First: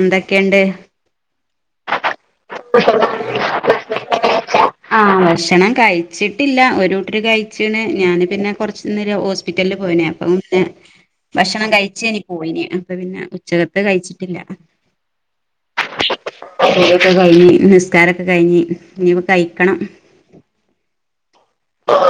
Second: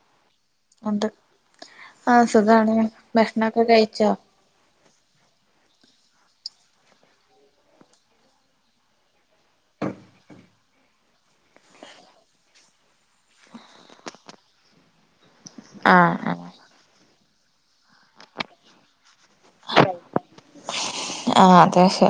എന്തൊക്കെയുണ്ട് ഒണ്ട് ആഹ് സുഖാണ് ഭക്ഷണംക്കെ കഴിച്ചോ ആഹ് ഭക്ഷണം കഴിച്ചിട്ടില്ല ഒരു കൂട്ടര് കഴിച്ണ് ഞാന് പിന്നെ കൊറച്ച നേരം ഹോസ് പിറ്റൽല് പോയേനെ അപ്പം പിന്നെ ഭക്ഷണം കഴിച്ചേഞ് പോയിന് അപ്പൊ പിന്നെ ഉച്ചകത്ത് കഴിച്ചിട്ടില്ല ആഹ് ആഹ് കുളിയൊക്കെ കഴിഞ്ഞ് നിസ്കാരൊക്കെ കഴിഞ്ഞ് ഇനി ഇപ്പാ കഴിക്കണം ആഹ് അത്ശയ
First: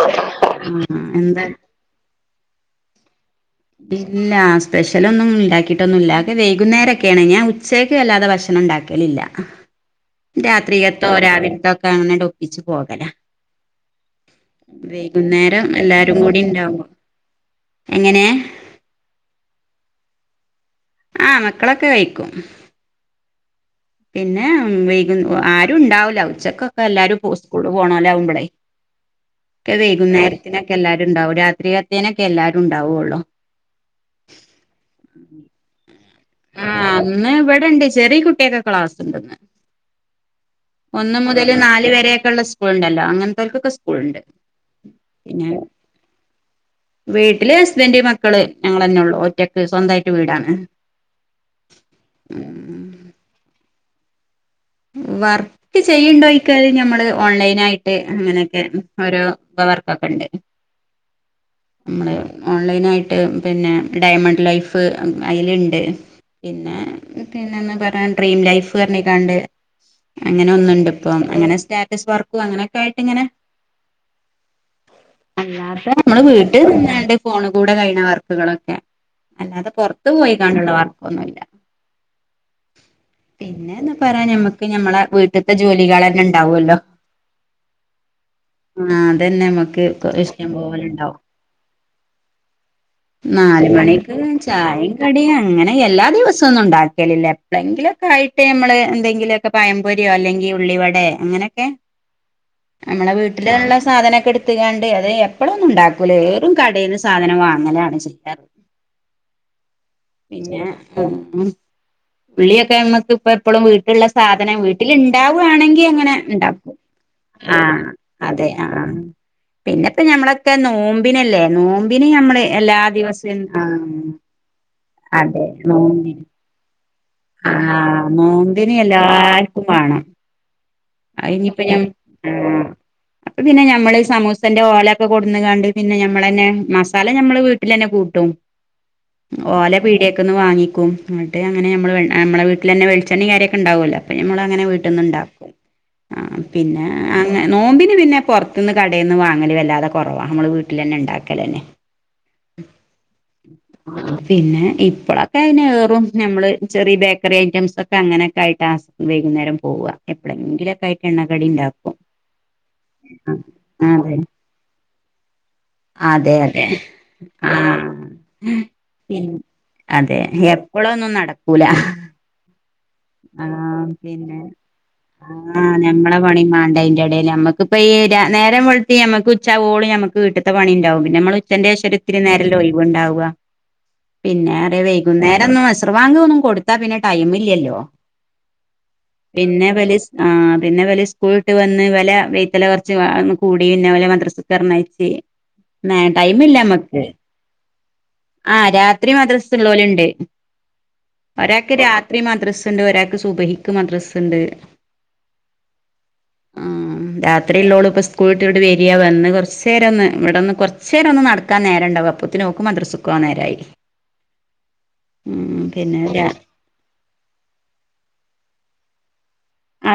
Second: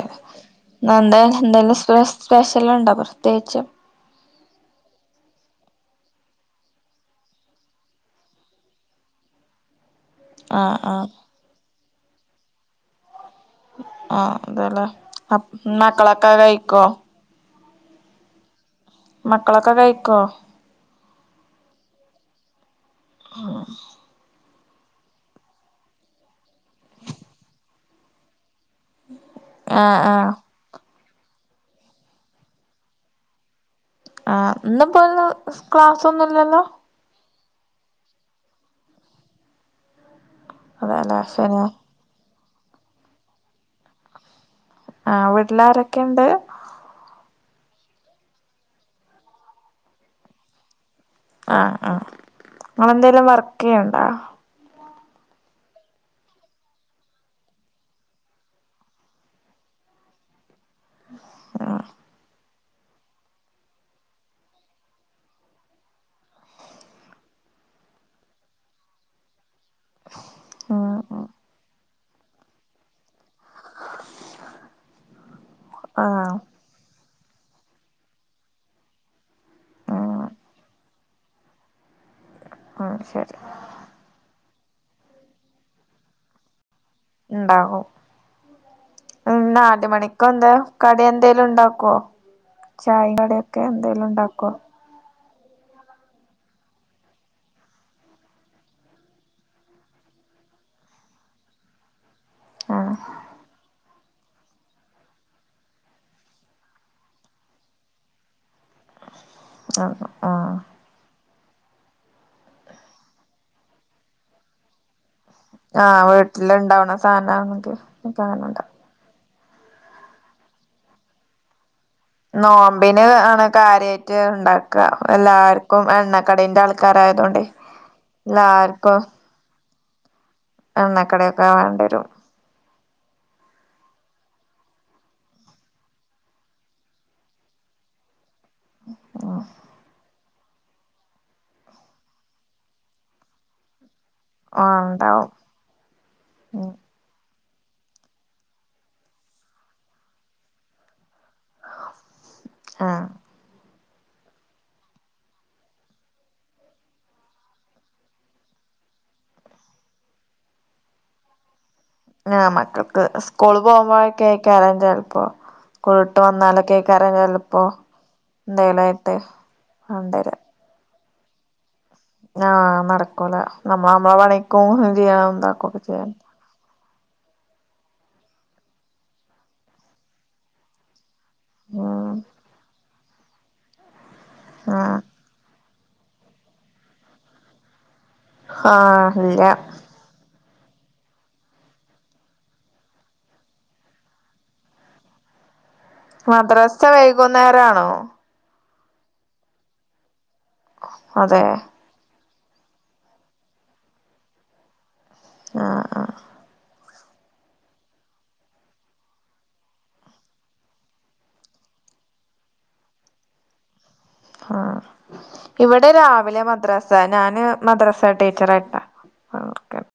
ഇന്ന് ആഹ് എന്തായാല എന്താ എന്തൊലും സ്‌പെ സ്പെഷ്യൽ ഉണ്ടോ പ്രത്യേകിച്ചും ഇല്ല സ്പെഷ്യലൊന്നും ഉണ്ടാക്കിയിട്ടൊന്നുല്ല അതൊക്കെ വൈകുന്നേരംക്കെണ് ഞാൻ ഉച്ചയ്ക്ക് വല്ലാതെ ഭക്ഷണം ണ്ടാ ക്കലില്ല [unintelligible] ആഹ് രാത്രികത്തോ ആഹ് രാവിലത്തോ ഒക്കെ അങ്ങനെട് ഒപ്പിച്ച് പോകല ആഹ് അതേല്ലേ വൈകുന്നേരം എല്ലാരും മക്കളൊക്കെ കൂടി കഴിക്കോ ഉണ്ടാവുമ്പോ എങ്ങനെ മക്കളൊക്കെ കഴിക്കോ ആഹ് മക്കളൊക്കെ കഴിക്കും പിന്നെ ഉം വൈകുന് ആരും ഉണ്ടാവൂല ഉച്ചക്കൊക്കെ എല്ലാരും പോ സ്കൂള് പോണോൽ ആവുമ്പളേ ഒക്കെ ആഹ് ആഹ് വൈകുന്നേരത്തിനൊക്കെ എല്ലാരും ഉണ്ടാവും രാത്രികത്തേനൊക്കെ എല്ലാരും ഉണ്ടാവൊള്ളൂ ആഹ് ഇന്ന്പ്പോ ഒന്നും ക്ലാസ് ഒന്നും ഇല്ലല്ലോ ആഹ് ഇന്ന് ഇവിടെണ്ട് ചെറിയ കുട്ടിയേക്ക്‌ ഒക്കെ ക്ലാസ്ണ്ട്ന്ന് ഒന്ന് അതെല്ലേ മുതൽ ശനി നാല് വരെയൊക്കെയുഉള്ള സ്കൂൾ ഉണ്ടല്ലോ അങ്ങനത്തോൽക്കൊക്കെ സ്കൂൾണ്ട് ആഹ് വീട്ടിൽ ആരൊക്കെണ്ട് വീട്ടില് ഹസ്ബന്റ് മക്കള് ഞങ്ങളെന്നെ ഒള്ളു ഒറ്റക്ക് സ്വന്തയിട്ട് വീടാണ് ആഹ് ആഹ് നിങ്ങളെന്തേലും വർക്ക്യ്യ്ണ്ടോ വർ ക്ക്‌ ചെയ്യ്ണ്ടോയിക്കാണേൽ ഞമ്മള് ഓൺലൈൻ ആയിട്ട് അങ്ങനെയൊക്കെ ഓരോ വർക്കൊക്കെ ഉണ്ട് ആഹ് നമ്മൾ ഓൺലൈൻ ആയിട്ട് പിന്നെ ഡയമണ്ട് ലൈഫ് അയില്ണ്ട് പിന്നെ പിന്നൊന്ന് പറയാൻ ഡ്രീം ലൈഫ് പറഞ് കാണ്ട് അങ്ങനെ ഒന്നുണ്ട് ഇപ്പം അങ്ങനെ സ്റ്റാറ്റസ് വർ ക്കും അങ്ങനൊക്കെ ആയിട്ട് ഇങ്ങനെ അല്ലാത്ത നമ്മള് ആഹ് വീ ട്ട് നിന്നാണ്ട് ഫോൺ കൂടെ കഴിയിണ വർക്കുകളൊക്കെ അല്ലാതെ പുറത്തു പോയി കാണ്ടുള്ള വർക്കൊന്നുംല്ല ആഹ് ശരി പിന്നെന്ന് പറയാൻ ഞമ്മക്ക് ഞമ്മളെ വീട്ട്ത്തെ ജോലികളന്നെണ്ടാവല്ലോ ഉണ്ടാകും ആഹ് അതന്നെ നമ്മക്ക് ഇഷ്ടം പോലെണ്ടാവും ല്ലം ണ്ടാക്കോ നാല് മണിക്ക് ഉണ്ടാക്കുവോ ചായിം കടിയും അങ്ങനെ എല്ലാ ദിവസം ഒന്നും ഉണ്ടാക്കലില്ല എപ്പളെങ്കിലൊക്കെ ആയിട്ട് നമ്മള് എന്തെങ്കിലൊ ക്കെ പയംപൊരിയോ അല്ലെങ്കി ഉള്ളിവടെ അങ്ങനൊക്കെ ആഹ് നമ്മളെ വീട്ടില് ഉള്ള സാധനൊക്കെ എടു ത്ത്ങ്ങാണ്ട് അത് എപ്പളൊന്നും ഉണ്ടാക്കൂല ഏറും കടേന്ന് സാധനം വാങ്ങലാണ് ചെയ്യാറ് ആഹ് ആഹ് പിന്നെ [unintelligible] ഉള്ളിയൊക്കെ നമുക്ക് ഇപ്പ എപ്പളും വീട്ടിള്ള സാധനം വീട്ടിൽ ഉണ്ടാവാണെങ്കി ആഹ് അങ്ങനെണ്ടാക്കും വീട്ടിലുണ്ടാവണ സാധനാണെങ്കി ആഹ് അതെ കാണണ്ടാവും ആഹ് പിന്നെ ഇപ്പം ഞമ്മളൊക്കെ നോമ്പിനല്ലേ നോ നോമ്പിന് ആണ് കാര്യമായിട്ട് ഉണ്ടാക്കുക അതെ എല്ലാവർക്കും നോമ്പിന് എണ്ണക്കടിന്റെ ആൾക്കാരാ ആഹ് നോമ്പിന് എല്ലാർക്കും വേണം എണ്ണക്കടിയൊക്കെ അത്ഇഞ്ഞിപ്പം ഞമ്മ [inaudible] അത് പിന്നെ നമ്മള് സമൂസന്റെ ഓലൊക്കെ കൊടുന്ന് കാണ്ട് പിന്നെ നമ്മൾ തന്നെ മസാല ഞമ്മൾ വീട്ടിൽ തന്നെ കൂട്ടും ഓല പീടേ ക്കന്ന് വങ്ങിക്കും ങ്ങട്ട് അങ്ങനെ നമ്മൾ നമ്മളെ വീട്ടിലന്നെ വെളിച്ചണ്ണയും കാര്യൊക്കെ ഉണ്ടാവുമല്ലോ അപ്പം നമ്മൾ അങ്ങനെ വീട്ടന്ന് ഉണ്ടാവും ഉണ്ടാക്കും ആഹ് ഉം പിന്നെ അങ്ങനെ നോമ്പിന് പിന്നെ പുറത്ത്ന്ന് കടേന്ന് വാങ്ങല് വല്ലാതെ കുറവാ നമ്മള് വീട്ടിൽ തന്നെ ഉണ്ടാക്കൽ തന്നെ ആഹ് പിന്നെ ഇപ്പളൊക്കെ അയിന് ഏറും നമ്മള് ചെറിയ ബേക്കറി ഐറ്റംസ് ഒക്കെ അങ്ങനെയൊക്കെ ആയിട്ട് വൈകുന്നേരം പോവുക എപ്പളെങ്കിലൊക്കെ ആയിട്ട് എണ്ണക്കടി ഉണ്ടാവും ആഹ് മക്കൾക്ക് സ്കൂള് പോവാനോക്കെ ആയിക്കാരം ചിലപ്പോ സ്കൂൾ വിട്ട് അതെ അതെ അതെ വന്നാലൊക്കെയ്കാരം ചിലപ്പോ ആഹ് എന്തെലും ആയിട്ട് പി വേണ്ടി അതെ വരാ എപ്പളൊന്നും നടക്കൂല ആഹ് നടക്കൂല ആഹ് നമ്മള് നമ്മളെ പിന്നെ പണിക്കും ചെയ്യണം ആഹ് ഇതാക്കൊക്കെ ചെയ്യണം ഞമ്മളെ പണിം മാണ്ടേ യിന്റെ ഇടയിൽ നമ്മക്ക് ക്ക്‌ ഇപ്പൊ ഈ നേരം വെളുത്ത് നമുക്ക് ഉച്ചാവോളും നമുക്ക് വീട്ട്ത്തെ പണി ഉണ്ടാവും പിന്നെ നമ്മൾ ഉച്ചന്റെ ശേഷോരു ഉം ത്തിരി നേര ല്ലേ ഒയ്വുണ്ടാവുക പിന്നെ ആഹ് വൈകുന്നേരം ഒ സർവാങ്കം ഒന്നും കൊടുത്താ പിന്നെ ടൈം ഇല്ലല്ലോ ആഹ് ഇല്ല പിന്നേ ബല് സ് ആഹ് പിന്നെ വല് സ്കൂളട്ട് വന്ന് വലെ വീട്ടില കുറച്ച് കൂടി പിന്നെ ഒല മദ്രസക്കറ്ഞയച്ചു മദ്രാസ വൈകുന്നേരം ആണോ ആഹ് രാത്രി മദ്രസള്ള ലുണ്ട് അതെ ഒരാൾക്ക് രാ ത്രി മദ്രസ്ണ്ട് ഒരാക്ക് സുഭഹിക്ക് മദ്രസുണ്ട് ആഹ് ആഹ് ആഹ് രാത്രിയല്ലോളൂ ഇപ്പ സ്കൂൾട്ട ഇവിടെ വരിയാ വന്ന് കുറച്ചേരം ഒന്ന് ഇവിടെന്ന് കുറച്ച നേരൊന്ന് നട നക്കാ നേരണ്ടാവ അപ്പോത്തിൽ ഓൾക്ക് മദ്രസയ്ക്ക് പോകാന് നേരായി ഓഹ് ഉം ഇവിടെ പിന്നെ രാവിലെ മദ്രാ ഞാന് മദ്രാസ ടീച്ചറായിട്ടാ ആഹ് ആ